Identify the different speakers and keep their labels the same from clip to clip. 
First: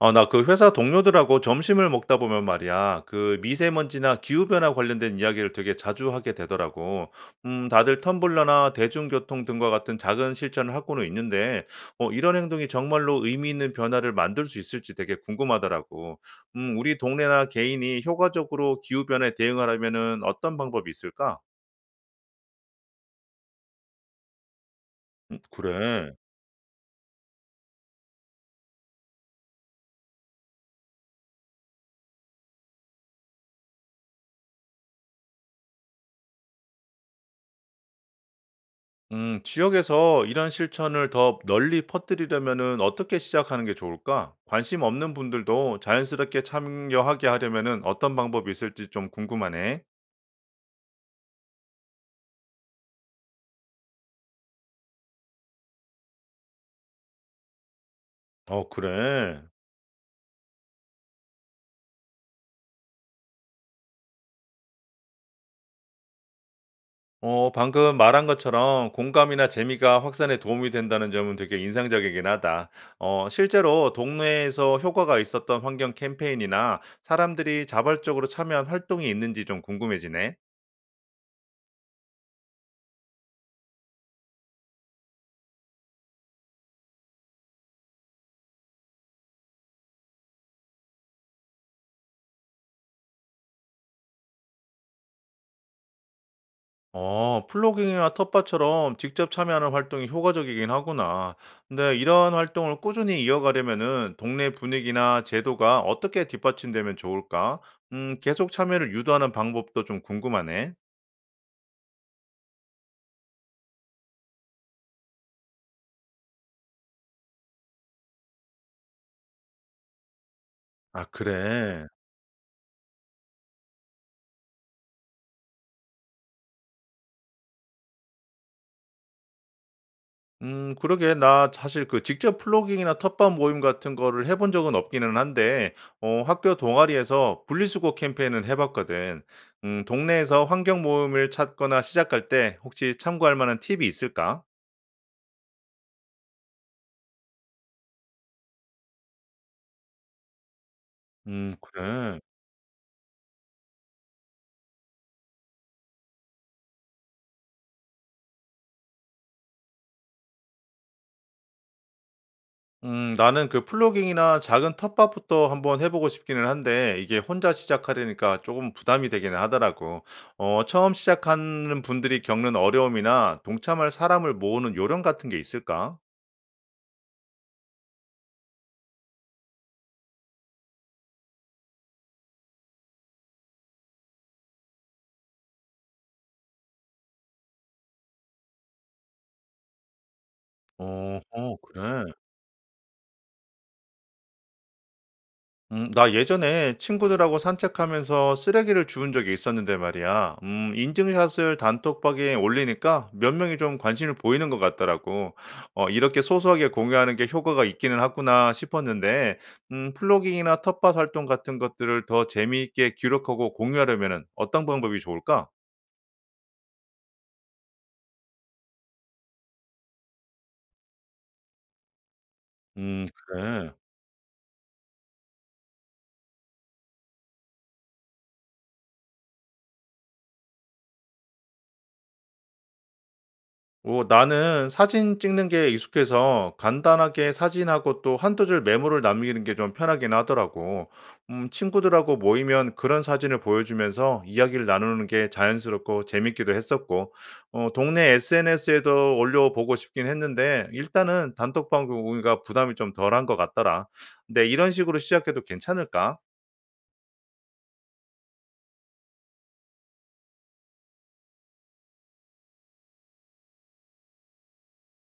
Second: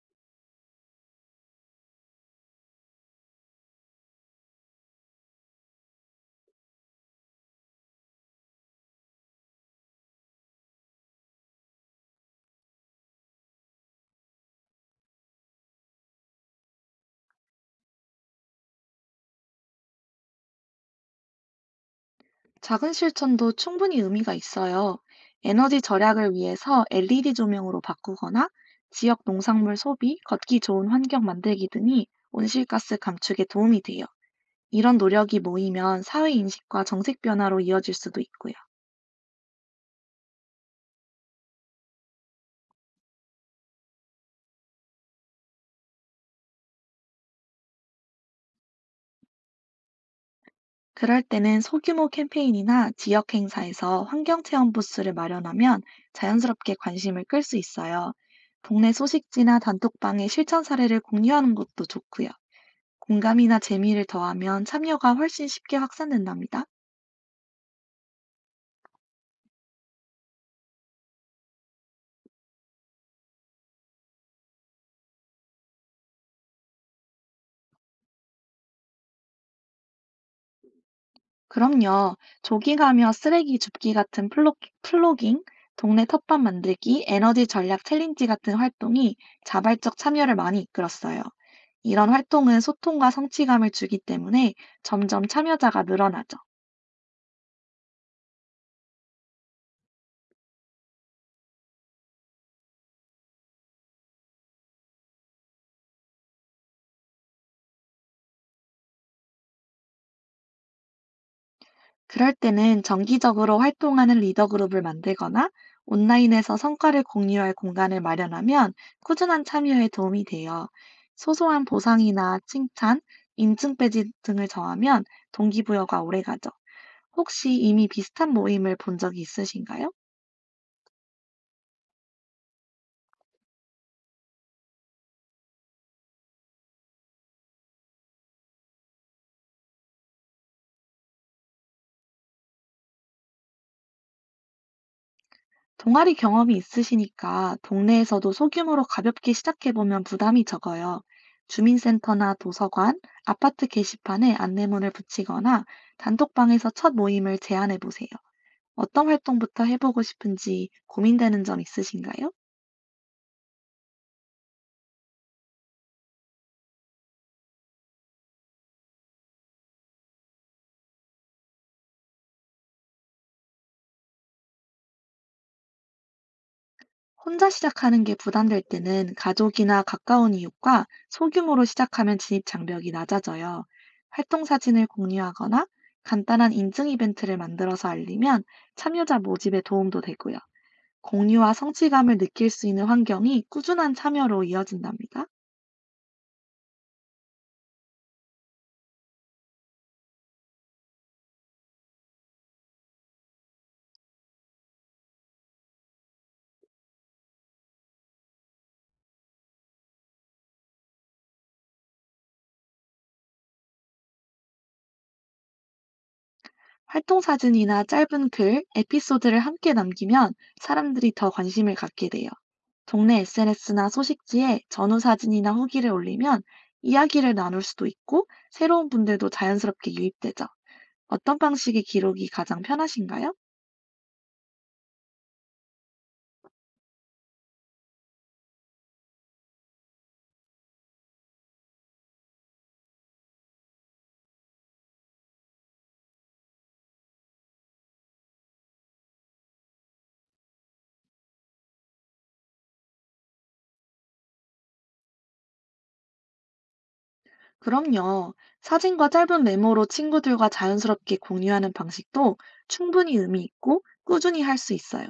Speaker 1: 아, 나 그 회사 동료들하고 점심을 먹다 보면 말이야, 그 미세먼지나 기후변화 관련된 이야기를 되게 자주 하게 되더라고. 다들 텀블러나 대중교통 등과 같은 작은 실천을 하고는 있는데, 이런 행동이 정말로 의미 있는 변화를 만들 수 있을지 되게 궁금하더라고. 우리 동네나 개인이 효과적으로 기후변화에 대응하려면은 어떤 방법이 있을까?
Speaker 2: 작은 실천도 충분히 의미가 있어요. 에너지
Speaker 1: 그래.
Speaker 2: 절약을 위해서 LED 조명으로 바꾸거나 지역 농산물 소비, 걷기 좋은 환경 만들기 등이 온실가스 감축에 도움이 돼요. 이런 노력이 모이면 사회 인식과 정책 변화로 이어질 수도 있고요.
Speaker 1: 지역에서 이런 실천을 더 널리 퍼뜨리려면은 어떻게 시작하는 게 좋을까? 관심 없는 분들도 자연스럽게 참여하게 하려면은 어떤 방법이 있을지 좀 궁금하네.
Speaker 2: 그럴 때는 소규모 캠페인이나 지역 행사에서 환경체험 부스를 마련하면 자연스럽게 관심을 끌 수 있어요.
Speaker 1: 어,
Speaker 2: 동네
Speaker 1: 그래.
Speaker 2: 소식지나 단톡방에 실천 사례를 공유하는 것도 좋고요. 공감이나 재미를 더하면 참여가 훨씬 쉽게 확산된답니다.
Speaker 1: 방금 말한 것처럼 공감이나 재미가 확산에 도움이 된다는 점은 되게 인상적이긴 하다. 실제로 동네에서 효과가 있었던 환경 캠페인이나 사람들이 자발적으로 참여한 활동이 있는지 좀 궁금해지네.
Speaker 2: 그럼요. 조깅하며 쓰레기 줍기 같은 플로깅, 동네 텃밭 만들기, 에너지 전략 챌린지 같은 활동이 자발적 참여를 많이 이끌었어요. 이런 활동은 소통과 성취감을 주기 때문에 점점 참여자가 늘어나죠.
Speaker 1: 플로깅이나 텃밭처럼 직접 참여하는 활동이 효과적이긴 하구나. 근데 이런 활동을 꾸준히 이어가려면은 동네 분위기나 제도가 어떻게 뒷받침되면 좋을까? 계속 참여를 유도하는 방법도 좀 궁금하네.
Speaker 2: 그럴 때는 정기적으로 활동하는 리더 그룹을 만들거나 온라인에서 성과를 공유할 공간을 마련하면 꾸준한 참여에 도움이 돼요.
Speaker 1: 아,
Speaker 2: 소소한
Speaker 1: 그래.
Speaker 2: 보상이나 칭찬, 인증 배지 등을 정하면 동기부여가 오래가죠. 혹시 이미 비슷한 모임을 본 적이 있으신가요?
Speaker 1: 그러게. 나 사실 그 직접 플로깅이나 텃밭 모임 같은 거를 해본 적은 없기는 한데, 학교 동아리에서 분리수거 캠페인을 해봤거든. 동네에서 환경 모임을 찾거나 시작할 때 혹시 참고할 만한 팁이 있을까?
Speaker 2: 동아리 경험이 있으시니까 동네에서도 소규모로 가볍게 시작해보면 부담이 적어요.
Speaker 1: 그래.
Speaker 2: 주민센터나 도서관, 아파트 게시판에 안내문을 붙이거나 단톡방에서 첫 모임을 제안해보세요. 어떤 활동부터 해보고 싶은지 고민되는 점 있으신가요?
Speaker 1: 나는 그 플로깅이나 작은 텃밭부터 한번 해 보고 싶기는 한데 이게 혼자 시작하려니까 조금 부담이 되기는 하더라고. 처음 시작하는 분들이 겪는 어려움이나 동참할 사람을 모으는 요령 같은 게 있을까?
Speaker 2: 혼자 시작하는 게 부담될 때는 가족이나 가까운 이웃과 소규모로 시작하면 진입 장벽이 낮아져요. 활동 사진을 공유하거나 간단한 인증 이벤트를 만들어서 알리면 참여자 모집에 도움도 되고요. 공유와
Speaker 1: 그래.
Speaker 2: 성취감을 느낄 수 있는 환경이 꾸준한 참여로 이어진답니다.
Speaker 1: 나 예전에 친구들하고 산책하면서 쓰레기를 주운 적이 있었는데 말이야. 인증샷을 단톡방에 올리니까 몇 명이 좀 관심을 보이는 것 같더라고. 이렇게 소소하게 공유하는 게 효과가 있기는 하구나 싶었는데, 플로깅이나 텃밭 활동 같은 것들을 더 재미있게 기록하고 공유하려면 어떤 방법이 좋을까?
Speaker 2: 활동 사진이나 짧은 글, 에피소드를 함께 남기면 사람들이 더 관심을 갖게 돼요. 동네
Speaker 1: 그래.
Speaker 2: SNS나 소식지에 전후 사진이나 후기를 올리면 이야기를 나눌 수도 있고 새로운 분들도 자연스럽게 유입되죠. 어떤 방식의 기록이 가장 편하신가요?
Speaker 1: 오, 나는 사진 찍는 게 익숙해서 간단하게 사진하고 또 한두 줄 메모를 남기는 게 좀 편하긴 하더라고. 친구들하고 모이면 그런 사진을 보여주면서 이야기를 나누는 게 자연스럽고 재밌기도 했었고, 동네 SNS에도 올려보고 싶긴 했는데, 일단은 단톡방 공유가 부담이 좀 덜한 것 같더라. 근데 이런 식으로 시작해도 괜찮을까?
Speaker 2: 그럼요. 사진과 짧은 메모로 친구들과 자연스럽게 공유하는 방식도 충분히 의미 있고 꾸준히 할 수 있어요.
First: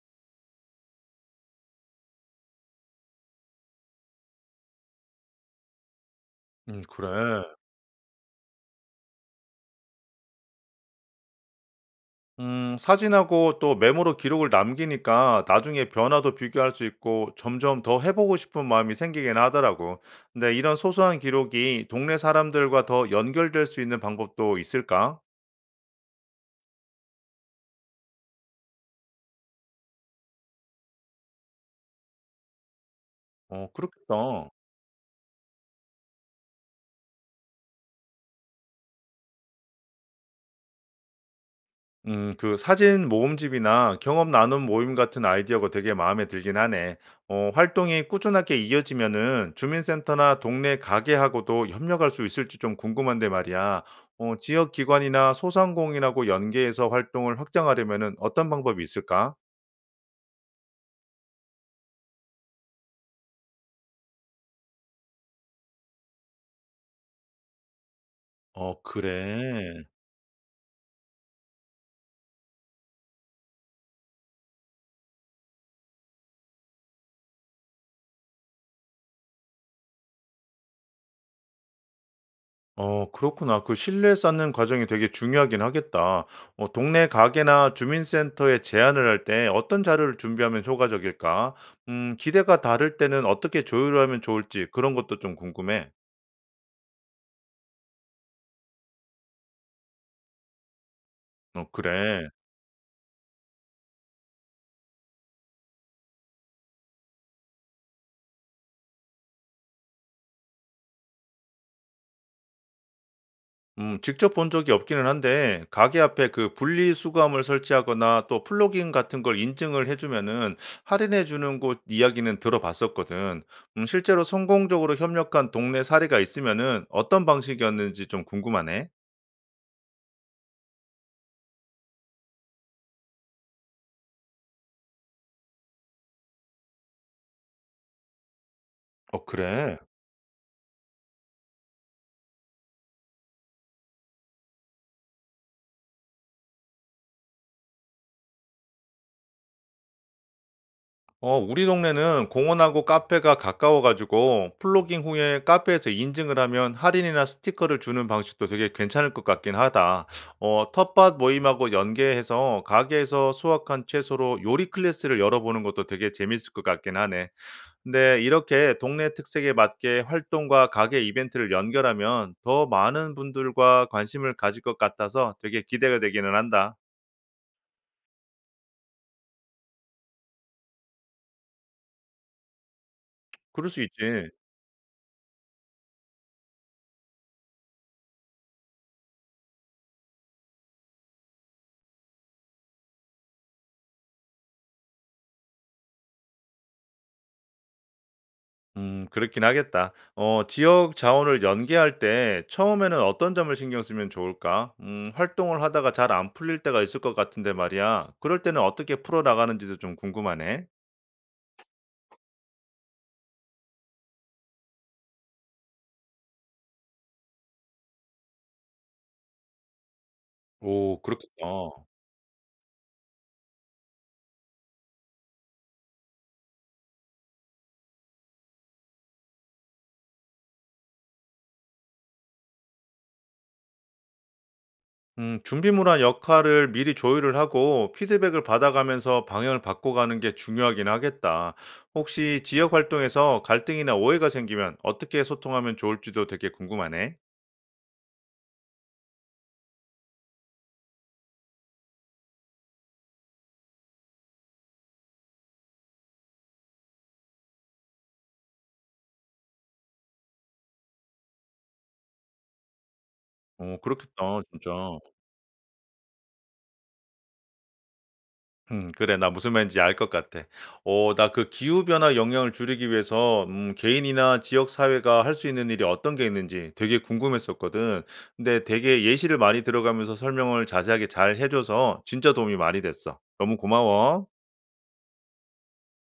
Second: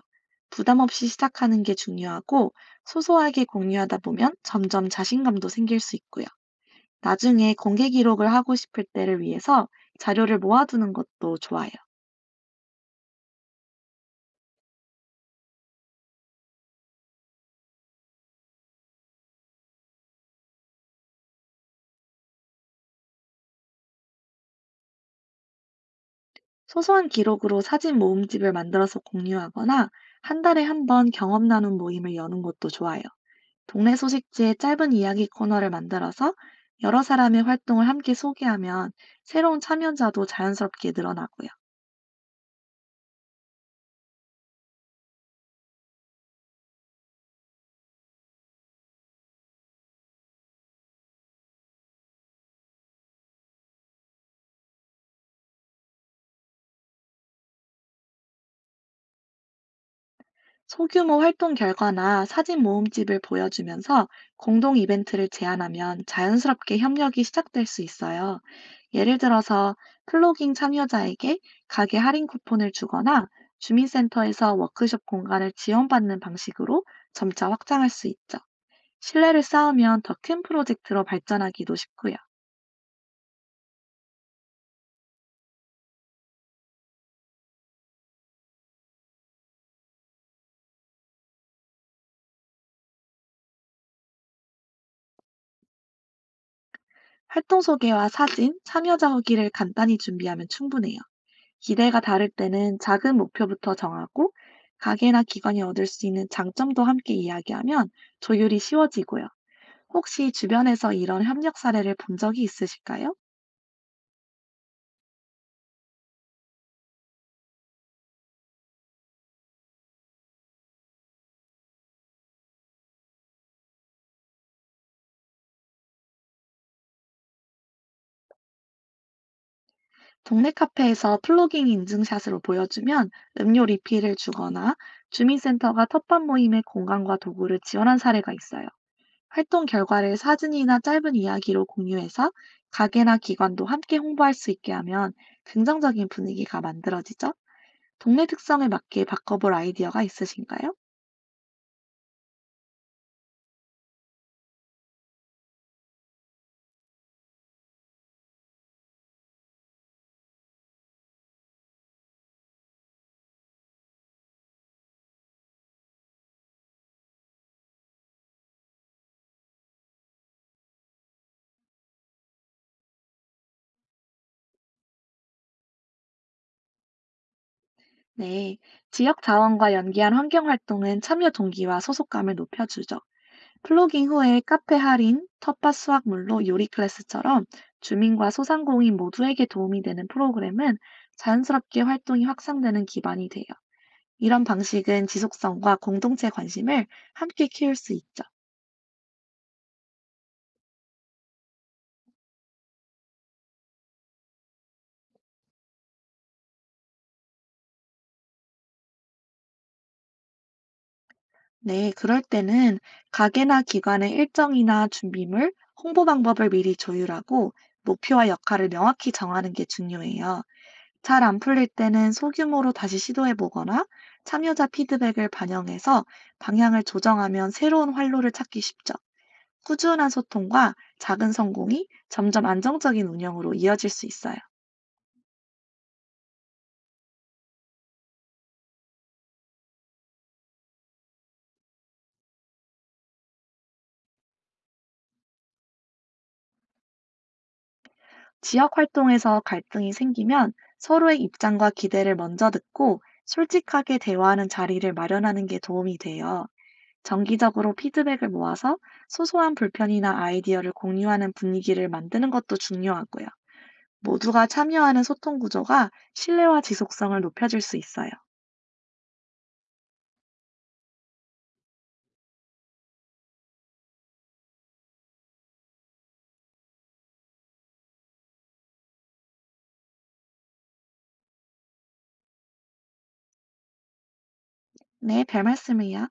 Speaker 2: 부담 없이 시작하는 게 중요하고 소소하게 공유하다 보면 점점 자신감도 생길 수 있고요.
Speaker 1: 그래.
Speaker 2: 나중에 공개 기록을 하고 싶을 때를 위해서 자료를 모아두는 것도 좋아요.
Speaker 1: 사진하고 또 메모로 기록을 남기니까 나중에 변화도 비교할 수 있고 점점 더 해보고 싶은 마음이 생기긴 하더라고. 근데 이런 소소한 기록이 동네 사람들과 더 연결될 수 있는 방법도 있을까?
Speaker 2: 소소한 기록으로 사진 모음집을 만들어서 공유하거나 한 달에 한 번 경험 나눔 모임을 여는 것도 좋아요.
Speaker 1: 어,
Speaker 2: 동네
Speaker 1: 그렇겠다.
Speaker 2: 소식지의 짧은 이야기 코너를 만들어서 여러 사람의 활동을 함께 소개하면 새로운 참여자도 자연스럽게 늘어나고요.
Speaker 1: 그 사진 모음집이나 경험 나눔 모임 같은 아이디어가 되게 마음에 들긴 하네. 활동이 꾸준하게 이어지면은 주민센터나 동네 가게하고도 협력할 수 있을지 좀 궁금한데 말이야. 지역 기관이나 소상공인하고 연계해서 활동을 확장하려면은 어떤 방법이 있을까?
Speaker 2: 소규모 활동 결과나 사진 모음집을 보여주면서 공동 이벤트를 제안하면 자연스럽게 협력이 시작될 수 있어요.
Speaker 1: 어,
Speaker 2: 예를 들어서
Speaker 1: 그래.
Speaker 2: 플로깅 참여자에게 가게 할인 쿠폰을 주거나 주민센터에서 워크숍 공간을 지원받는 방식으로 점차 확장할 수 있죠. 신뢰를 쌓으면 더 큰 프로젝트로 발전하기도 쉽고요.
Speaker 1: 그렇구나. 그 실내 쌓는 과정이 되게 중요하긴 하겠다. 동네 가게나 주민센터에 제안을 할 때 어떤 자료를 준비하면 효과적일까? 기대가 다를 때는 어떻게 조율 하면 좋을지 그런 것도 좀 궁금해.
Speaker 2: 활동 소개와 사진, 참여자 후기를 간단히 준비하면 충분해요.
Speaker 1: 어,
Speaker 2: 기대가
Speaker 1: 그래.
Speaker 2: 다를 때는 작은 목표부터 정하고 가게나 기관이 얻을 수 있는 장점도 함께 이야기하면 조율이 쉬워지고요. 혹시 주변에서 이런 협력 사례를 본 적이 있으실까요?
Speaker 1: 직접 본 적이 없기는 한데, 가게 앞에 그 분리수거함을 설치하거나 또 플러깅 같은 걸 인증을 해주면은 할인해 주는 곳 이야기는 들어봤었거든. 실제로 성공적으로 협력한 동네 사례가 있으면은 어떤 방식이었는지 좀 궁금하네.
Speaker 2: 동네 카페에서 플로깅 인증샷으로 보여주면 음료 리필을 주거나 주민센터가 텃밭 모임의 공간과 도구를 지원한 사례가 있어요. 활동
Speaker 1: 그래?
Speaker 2: 결과를 사진이나 짧은 이야기로 공유해서 가게나 기관도 함께 홍보할 수 있게 하면 긍정적인 분위기가 만들어지죠. 동네 특성에 맞게 바꿔볼 아이디어가 있으신가요?
Speaker 1: 우리 동네는 공원하고 카페가 가까워 가지고 플로깅 후에 카페에서 인증을 하면 할인이나 스티커를 주는 방식도 되게 괜찮을 것 같긴 하다. 텃밭 모임하고 연계해서 가게에서 수확한 채소로 요리 클래스를 열어보는 것도 되게 재밌을 것 같긴 하네. 근데 이렇게 동네 특색에 맞게 활동과 가게 이벤트를 연결하면 더 많은 분들과 관심을 가질 것 같아서 되게 기대가 되기는 한다.
Speaker 2: 네, 지역 자원과 연계한 환경 활동은 참여 동기와 소속감을 높여주죠.
Speaker 1: 그럴 수
Speaker 2: 플로깅
Speaker 1: 있지.
Speaker 2: 후에 카페 할인, 텃밭 수확물로 요리 클래스처럼 주민과 소상공인 모두에게 도움이 되는 프로그램은 자연스럽게 활동이 확산되는 기반이 돼요. 이런 방식은 지속성과 공동체 관심을 함께 키울 수 있죠.
Speaker 1: 그렇긴 하겠다. 지역 자원을 연계할 때 처음에는 어떤 점을 신경 쓰면 좋을까? 활동을 하다가 잘 안 풀릴 때가 있을 것 같은데 말이야. 그럴 때는 어떻게 풀어 나가는지도 좀 궁금하네.
Speaker 2: 네, 그럴 때는 가게나 기관의 일정이나 준비물, 홍보 방법을 미리 조율하고 목표와 역할을 명확히 정하는 게 중요해요.
Speaker 1: 오,
Speaker 2: 잘 안
Speaker 1: 그렇겠다.
Speaker 2: 풀릴 때는 소규모로 다시 시도해 보거나 참여자 피드백을 반영해서 방향을 조정하면 새로운 활로를 찾기 쉽죠. 꾸준한 소통과 작은 성공이 점점 안정적인 운영으로 이어질 수 있어요.
Speaker 1: 준비물한 역할을 미리 조율을 하고 피드백을 받아가면서 방향을 바꿔가는 게 중요하긴 하겠다. 혹시 지역 활동에서 갈등이나 오해가 생기면 어떻게 소통하면 좋을지도 되게 궁금하네.
Speaker 2: 지역 활동에서 갈등이 생기면 서로의 입장과 기대를 먼저 듣고 솔직하게 대화하는 자리를 마련하는 게 도움이 돼요. 정기적으로 피드백을 모아서 소소한 불편이나 아이디어를 공유하는 분위기를 만드는 것도 중요하고요.
Speaker 1: 오 그렇겠다,
Speaker 2: 모두가
Speaker 1: 진짜.
Speaker 2: 참여하는 소통 구조가 신뢰와 지속성을 높여줄 수 있어요.
Speaker 1: 그래. 나 무슨 말인지 알 것 같아. 나 그 기후 변화 영향을 줄이기 위해서 개인이나 지역 사회가 할 수 있는 일이 어떤 게 있는지 되게 궁금했었거든. 근데 되게 예시를 많이 들어가면서 설명을 자세하게 잘 해 줘서 진짜 도움이 많이 됐어. 너무 고마워.
Speaker 2: 네, 별 말씀을요.